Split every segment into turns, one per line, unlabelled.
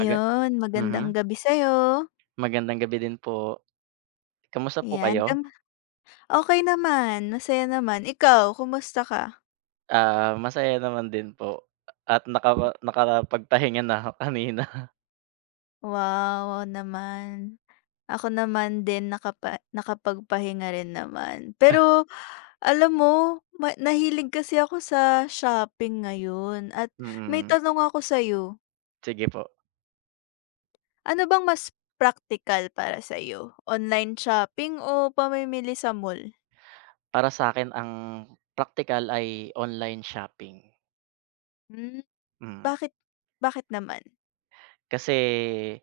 Maga
magandang
mhm.
gabi sa'yo.
Magandang gabi din po. Kamusta po
Ayan,
kayo?
okay naman, masaya naman. Ikaw, kumusta ka?
Masaya naman din po at nakapagpahinga na kanina.
Wow, wow naman. Ako naman din nakapagpahinga rin naman. Pero alam mo, nahilig kasi ako sa shopping ngayon at may
Mm,
tanong ako sa'yo.
Sige po.
Ano bang mas practical para sa'yo, online shopping o pamimili sa mall?
Para sa'kin ang praktikal ay online shopping.
Hmm,
Mm,
bakit bakit naman?
Kasi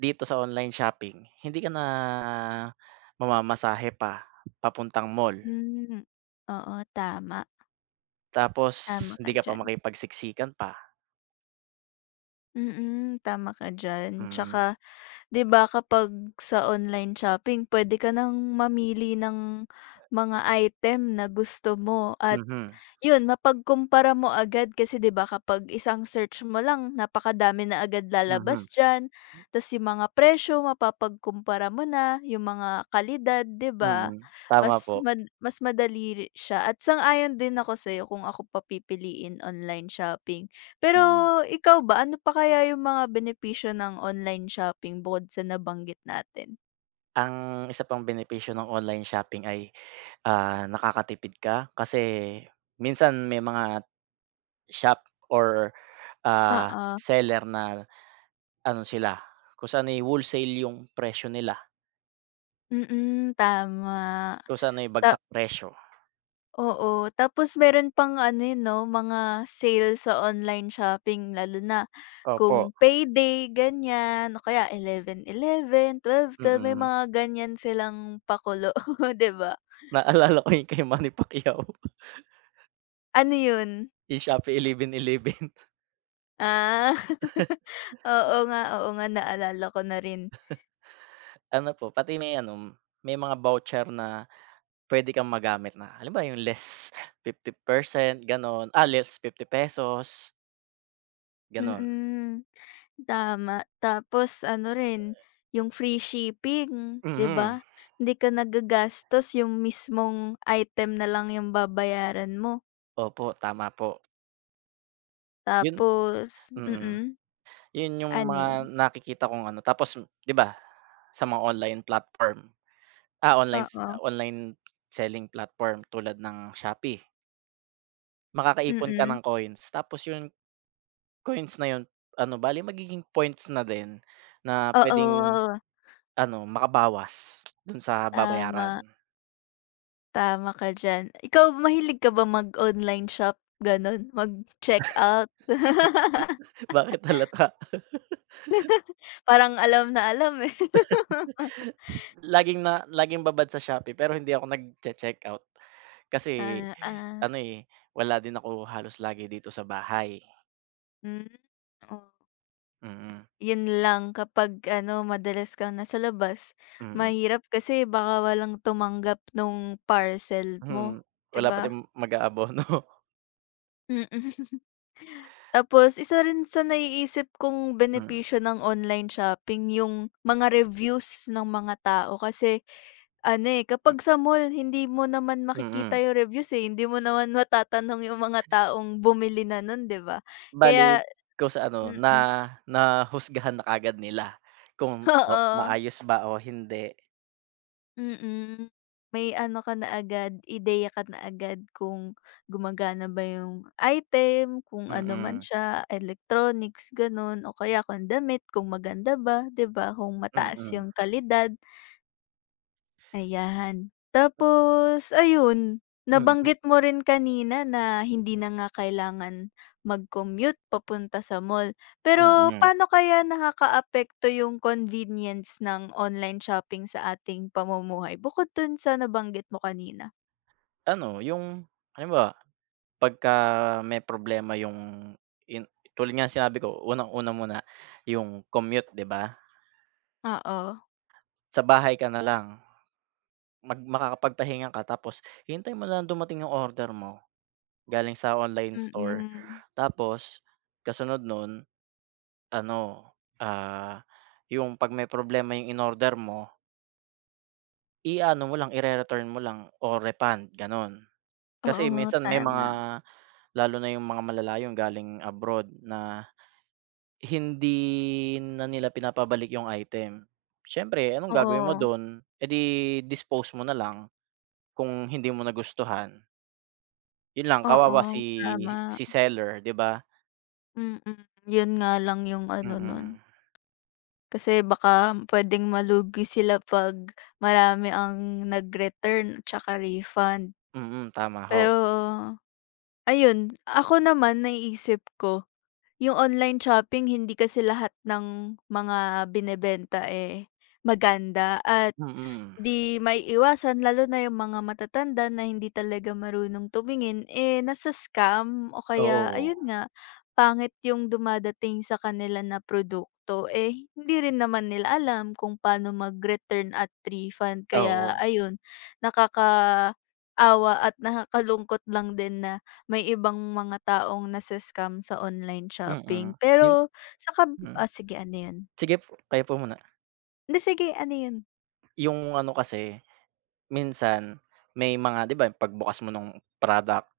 dito sa online shopping hindi ka na mamamasahe pa papuntang mall,
Hmm, oo, tama.
tapos
Tama
hindi
ka
ka pa
diyan.
makipagsiksikan pa.
Mm, tama ka diyan.
Mm.
Tsaka 'di ba kapag sa online shopping pwede ka ng mamili ng mga item na gusto mo at
Mhm.
yun mapagkumpara mo agad kasi 'di ba kapag isang search mo lang napakadami na agad
Mhm.
lalabas diyan, ta's yung mga presyo mapapagkumpara mo na, yung mga kalidad 'di ba?
Mm. Tama
Mas
po.
mad mas madali siya at sang-ayon din ako sa'yo kung ako papipiliin online shopping. Pero
Mm.
ikaw ba, ano pa kaya yung mga benepisyo ng online shopping bukod sa nabanggit natin?
Ang isa pang benepisyo ng online shopping ay, nakakatipid ka kasi minsan may mga shop or,
Oo,
seller na ano sila, kung saan, eh, wholesale yung presyo nila,
mm, tama.
kung saan, eh,
Ta
bagsak presyo.
oo, tapos meron pang ano yun 'no, mga sale sa online shopping lalo na
Opo.
kung payday ganyan o kaya eleven eleven twelve 12 may
Mm.
mga ganyan silang pakulo, 'di ba?
Naalala ko yung kay Manny Pacquiao,
Ano yun?
yung Shopee 11/11.
Ah, oo nga naalala ko na rin.
Ano po, pati may ano, may mga voucher na pwede kang magamit na alam ba yung less 50%? Gano'n, less ₱50? Gano'n.
Mm, tama. Tapos ano rin, yung free shipping, 'di
Mhm,
ba? Hindi ka nagagastos yung mismong item na lang yung babayaran mo.
opo, tama po. 'Yun
Tapos
mm, 'Yun yung
ano
mga
yun?
nakikita kong ano tapos 'di ba sa mga online platform, ah, online s
Oo,
online selling platform tulad ng Shopee, makakaipon ka
mm.
ng coins tapos yung coins na 'yun ano bale magiging points na din na puwedeng
Oo,
ano makabawas dun sa babayaran.
tama, tama ka diyan. Ikaw, mahilig ka ba mag-online shop, gano'n? Mag-checkout?
Bakit halata?
Parang alam na alam, eh.
Laging na laging babad sa Shopee pero hindi ako nagche-checkout. Kasi
Ah, ah,
ano, eh, wala din ako halos lagi dito sa bahay.
hmm, o.
Mm.
Yun lang kapag ano madalas kang nasa labas,
Mm.
mahirap kasi baka walang tumanggap nung parcel mo,
hmm,
'di
Wala pati
ba?
mag-aabono.
Mm. Tapos isa rin sa naiisip kong benepisyo ng online shopping yung mga reviews ng mga tao kasi ano, eh, kapag sa mall hindi mo naman
Mm.
makikita
Mm.
yung reviews, eh, hindi mo naman matatanong yung mga taong bumili na nun, 'di ba?
Bale
Kaya
ikaw sa ano na
mm,
nahusgahan na kaagad nila kung o
oo.
maayos ba o hindi.
Mm. May ano ka na agad, ideya ka na agad kung gumagana ba yung item, kung ano man
Mm.
siya, electronics, gano'n o kaya kung damit, kung maganda ba, 'di ba, kung mataas
Mm.
yung kalidad. Ayan. Tapos ayun,
Mm.
nabanggit mo rin kanina na hindi na nga kailangan mag-commute papunta sa mall. Pero
Mm.
paano kaya nakakaapekto yung convenience ng online shopping sa ating pamumuhay bukod dun sa nabanggit mo kanina?
Ano yung halimbawa pagka may problema yung yun tulad nga ng sinabi ko unang-una muna yung commute, 'di ba?
Oo.
Sa bahay ka na lang. Makakapagpahinga ka tapos hintayin mo lang dumating yung order mo galing sa online
Mm.
store.
Mm.
Tapos kasunod nun ano, ah, yung 'pag may problema yung inorder mo, i-aano mo lang, ire-return mo lang o refund, gano'n. Kasi
Oo,
minsan may mga
tama.
lalo na yung mga malalayong galing abroad na hindi na nila pinapabalik yung item. Siyempre anong gagawin mo
Oo.
dun, eh, di dispose mo na lang kung hindi mo nagustuhan. Yun lang kawawa si
Oo, tama.
si seller, 'di ba?
Mm. Yun nga lang yung ano nun.
Mm.
Kasi baka puwedeng malugi sila 'pag marami ang nag-return tsaka refund.
Mm, tama ho.
Pero ayun, ako naman naiisip ko yung online shopping hindi kasi lahat ng mga binebenta, eh, maganda at
Mm.
di may iwasan lalo na yung mga matatanda na hindi talaga marunong tumingin, eh, nasa-scam o kaya
Oo,
ayun nga, pangit yung dumadating sa kanila na produkto, eh, hindi rin naman nila alam kung paano mag-return at refund kaya
oo.
ayun, nakakaawa at nakakalungkot lang din na may ibang mga taong nasa-scam sa online shopping
Mm, yun,
pero sa kab
hmm.
sige, ano yun?
Sige po, kayo po muna.
Hindi, sige, ano yun?
Yung ano kasi, minsan may mga 'di ba pagbukas mo nung product,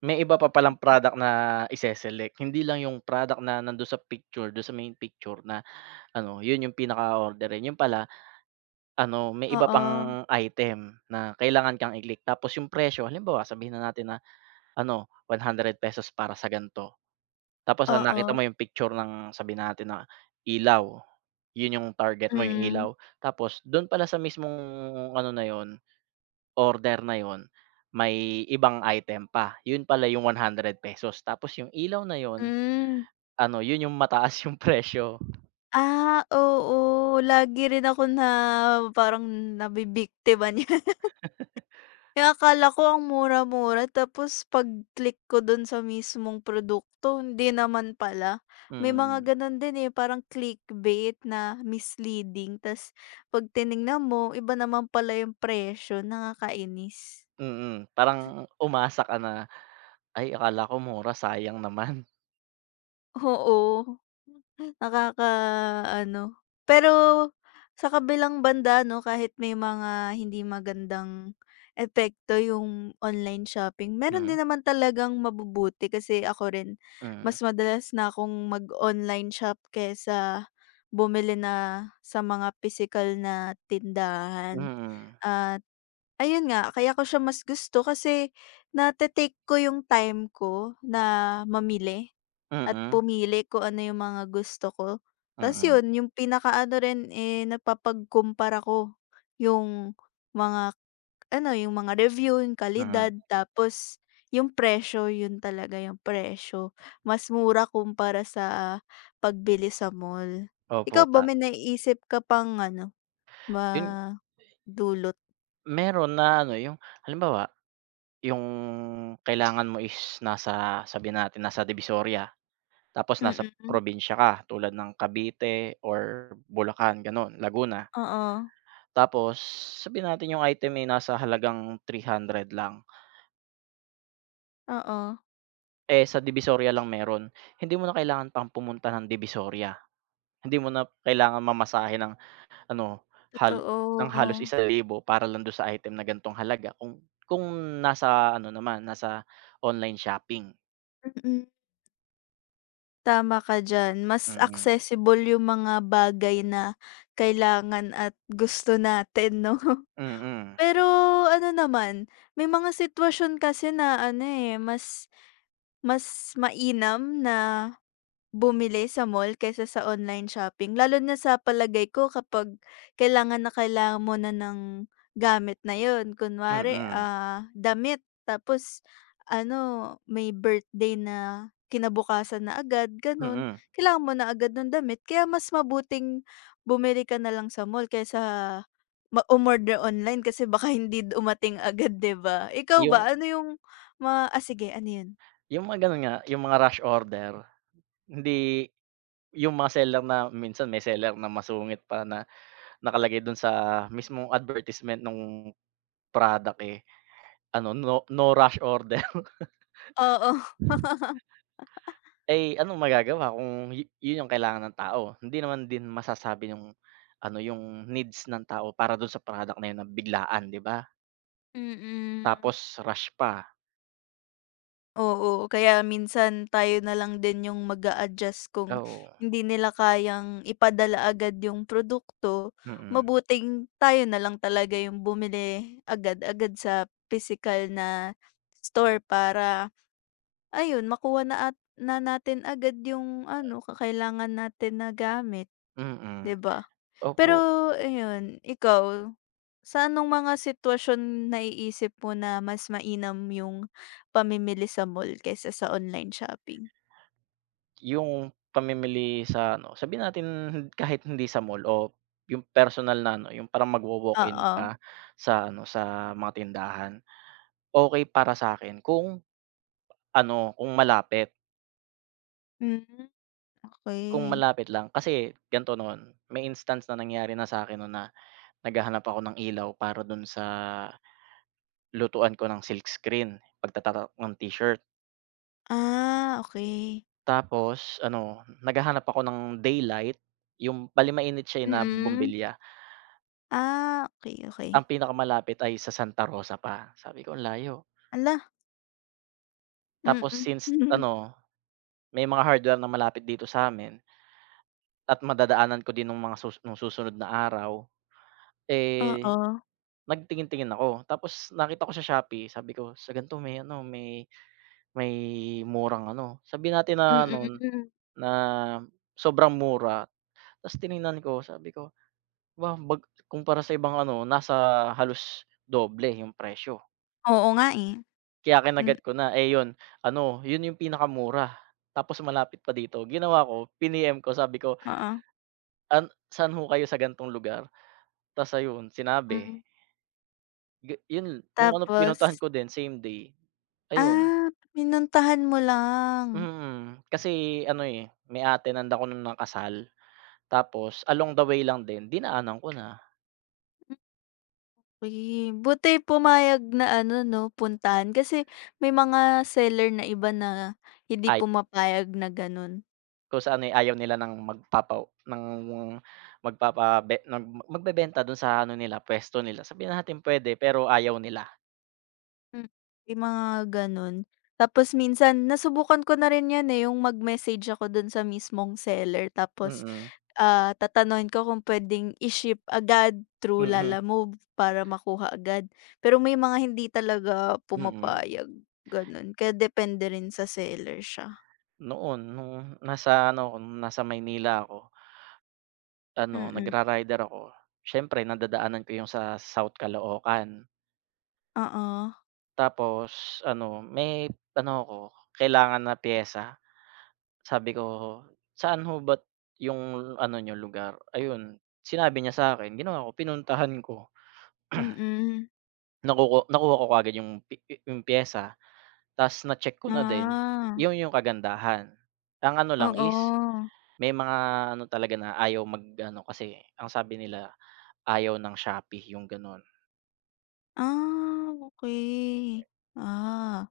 may iba pa palang product na ise-select. Hindi lang yung product na nandun sa picture, dun sa main picture na ano, yun yung pinaka-o-orderin. Yun pala ano, may iba
Oo,
pang item na kailangan kang i-click tapos yung presyo halimbawa sabihin na natin na ano, ₱100 para sa ganito. Tapos ang
oo,
nakita mo yung picture ng sabihin natin na ilaw, yun yung target mo, yung
mm,
ilaw. Tapos don pala sa mismong ano na yun, order na yun, may ibang item pa. Yun pala yung ₱100. Tapos yung ilaw na yun,
hmm.
ano, yun yung mataas yung presyo.
Ah, oo lagi rin ako na parang nabibiktima niyan. Eh, akala ko ang mura-mura tapos pag-click ko dun sa mismong produkto hindi naman pala. May mga
Mm.
ganun din, eh, parang clickbait na misleading ta's 'pag tinignan mo iba naman pala yung presyo, nakakainis.
Mm. Parang umasa ka na, "Ay akala ko mura, sayang naman."
Oo. Nakaka ano Pero sa kabilang banda 'no, kahit may mga hindi magandang epekto yung online shopping, meron
Hmm.
din naman talagang mabubuti kasi ako rin
Hmm.
mas madalas na akong mag-online shop kesa bumili na sa mga physical na
Mm.
tindahan.
Mm.
At ayun nga, kaya ko siya mas gusto kasi nate-take ko yung time ko na mamili. At
Mm.
pumili kung ano yung mga gusto ko. Ta's
Mm.
yun, yung pinakaano rin, eh, napapagkumpara ko yung mga ano, yung mga review, yung kalidad,
Mm.
tapos yung presyo, yun talaga yung presyo. Mas mura kumpara sa pagbili sa mall.
Opo,
Ikaw ba may naiisip ka pang ano,
yun.
madulot dulot?
Meron na ano, yung halimbawa, yung kailangan mo is nasa sabihin natin nasa Divisoria, tapos nasa
Mm.
probinsya ka tulad ng Cavite or Bulacan gano'n, Laguna.
Oo,
Tapos sabihin natin yung item ay nasa halagang 300 lang,
oo,
eh, sa Divisoria lang meron. Hindi mo na kailangan pang pumunta ng Divisoria, hindi mo na kailangan mamasahe ng ano, hal ng halos
totoo.
1,000 para lang do'n sa item na ganitong halaga kung nasa ano naman, nasa online shopping.
Mm. Tama ka diyan, mas
Mm.
accessible yung mga bagay na kailangan at gusto natin 'no.
Mm.
Pero ano naman, may mga sitwasyon kasi na ano, eh, mas mas mainam na bumili sa mall kaysa sa online shopping lalo na sa palagay ko kapag kailangan na kailangan mo na ng gamit na yun.
Mm.
Kunwari,
Mm.
damit tapos ano, may birthday na kinabukasan na agad ganun, kailangan mo na agad ng damit kaya mas mabuting bumili ka na lang sa mall kaysa umorder online kasi baka hindi dumating agad, 'di ba? Ikaw
Yung
ba ano yung sige, ano yun?
yung mga gano'n nga, yung mga rush order, hindi yung mga seller na minsan may seller na masungit pa na nakalagay dun sa mismong advertisement nung product, eh, ano, "No no rush order."
Oo.
Eh, anong magagawa kung yun yung kailangan ng tao? Hindi naman din masasabi yung ano, yung needs ng tao para dun sa product na yun na biglaan, 'di ba?
Mm. Mm.
Tapos rush pa,
Oo, kaya minsan tayo na lang din yung mag adjust kung
oo.
hindi nila kayang ipadala agad yung produkto,
Mm.
mabuting tayo na lang talaga yung bumili agad-agad sa physical na store para ayun makuha na at na natin agad yung ano, kakailangan natin na gamit, 'di
Mm.
ba? Pero
Opo.
ayun, ikaw, sa anong mga sitwasyon naiisip mo na mas mainam yung pamimili sa mall kaysa sa online shopping?
Yung pamimili sa ano, sabihin natin kahit hindi sa mall o yung personal na ano, yung parang magwo-walk-in
Oo.
ka sa ano, sa mga tindahan. Okey para sa'kin kung ano,
Hmm,
kung
okey.
malapit lang. Kasi ganito noon, may instance na nangyari na sa'kin no'n na naghahanap ako ng ilaw para do'n sa lutuan ko ng silk screen, pagtatatak ng t-shirt.
Ah, okey.
Tapos ano, naghahanap ako ng daylight, yung bale mainit siya, eh, na
Mm.
bumbilya.
Ah, okey, okey.
Ang pinakamalapit ay sa Santa Rosa pa, sabi ko, "Ang layo."
Hala,
Tapos
mm.
since ano, may mga hardware na malapit dito sa'min at madadaanan ko din nung mga nung susunod na araw, eh,
Oo,
nagtingin-tingin ako. Tapos nakita ko sa Shopee, sabi ko, "Sa ganito may ano, may murang ano." Sabihin natin na ano,
mm.
na sobrang mura. Tapos tiningnan ko, sabi ko, "Ba, bag Kumpara sa ibang ano, nasa halos doble yung presyo."
Oo nga, eh.
Kaya
Hmm,
kinagat ko na, eh, yun ano, yun yung pinakamura, tapos malapit pa dito. Ginawa ko, piniem ko sabi ko,
oo.
"An Saan ho kayo sa gan'tong lugar?" Ta's ayun sinabi,
Hmm,
yun nung ano
tapos?
pinuntahan ko din same day, ayun.
Ah, pinuntahan mo lang.
Mm, kasi ano, eh, may ate attend an ako nun tapos along the way lang din dinaanan ko na.
Okey, buti pumayag na ano 'no, puntahan kasi may mga seller na iba na hindi
Ay
pumapayag na gano'n.
kung saan, eh, ayaw nila ng magpapabe ng magbebenta dun sa ano nila puwesto nila. Sabihin na natin puwede pero ayaw nila,
Hmm. May mga gano'n. Tapos minsan nasubukan ko na rin 'yan, eh, yung mag-message ako do'n sa mismong seller tapos,
mm.
tatanungin ko kung puwedeng i-ship agad through
Mm.
Lalamove para makuha agad. Pero may mga hindi talaga
Mm.
pumapayag, gano'n. Kaya depende rin sa seller siya.
Noon nung nasa ano ako, nung nasa Maynila ako, ano
Mm.
nagra-rider ako, siyempre nadadaanan ko yung sa South Caloocan.
Oo,
Tapos ano, may ano ako, kailangan na piyesa. Sabi ko, "Saan ho ba yung ano niyo lugar?" Ayun, sinabi niya sa akin, ginawa ko, pinuntahan ko.
mm.
Nakuha ko kaagad yung piyesa, ta's na-check ko na din.
Ah,
Yun yung kagandahan. Ang ano lang is.
oo.
May mga ano talaga na ayaw mag-ano kasi ang sabi nila ayaw ng Shopee yung gano'n.
Ah, okey. Ah,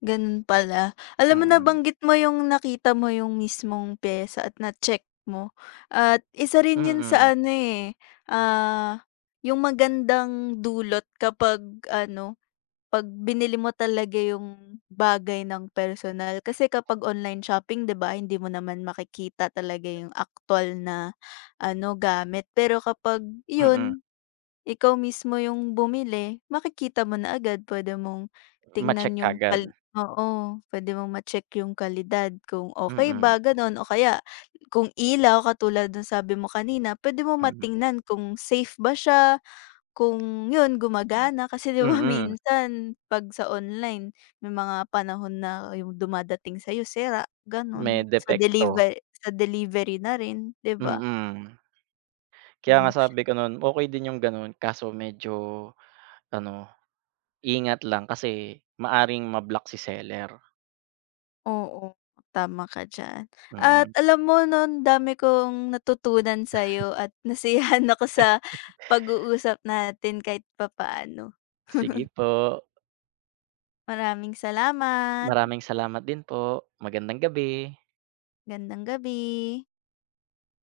gano'n pala. Alam mo
Mm.
nabanggit mo yung nakita mo yung mismong piyesa at na-check mo at isa rin yun
Mm.
sa ano, eh, ah, yung magandang dulot kapag ano, 'pag binili mo talaga yung bagay ng personal. Kasi kapag online shopping 'di ba, hindi mo naman makikita talaga yung aktuwal na ano, gamit. Pero kapag
Mm.
yun, ikaw mismo yung bumili, makikita mo na agad. Puwede mong tingnan
Ma-check
yung
kaagad.
oo, puwede mong ma-check yung kalidad kung okey
Mm.
ba, gano'n. O kaya kung ilaw, katulad nung sabi mo kanina, puwede mo
Mm.
matingnan kung safe ba siya, kung 'yun, gumagana. Kasi 'di ba
Mm.
minsan 'pag sa online, may mga panahon na yung dumadating sa'yo sira,
May
gano'n. Sa
depekto.
deliver sa delivery na rin, 'di ba?
Mm. Kaya nga
Mm.
sabi ko no'n okey din yung gano'n kaso medyo ano, ingat lang kasi maaring ma-block si seller.
Oo, tama ka diyan. At
Mm,
alam mo 'no, ang dami kong natutunan sa'yo at nasiyahan ako sa pag-uusap natin kahit papaano.
sige po,
Maraming salamat.
maraming salamat din po, magandang gabi.
Magandang gabi.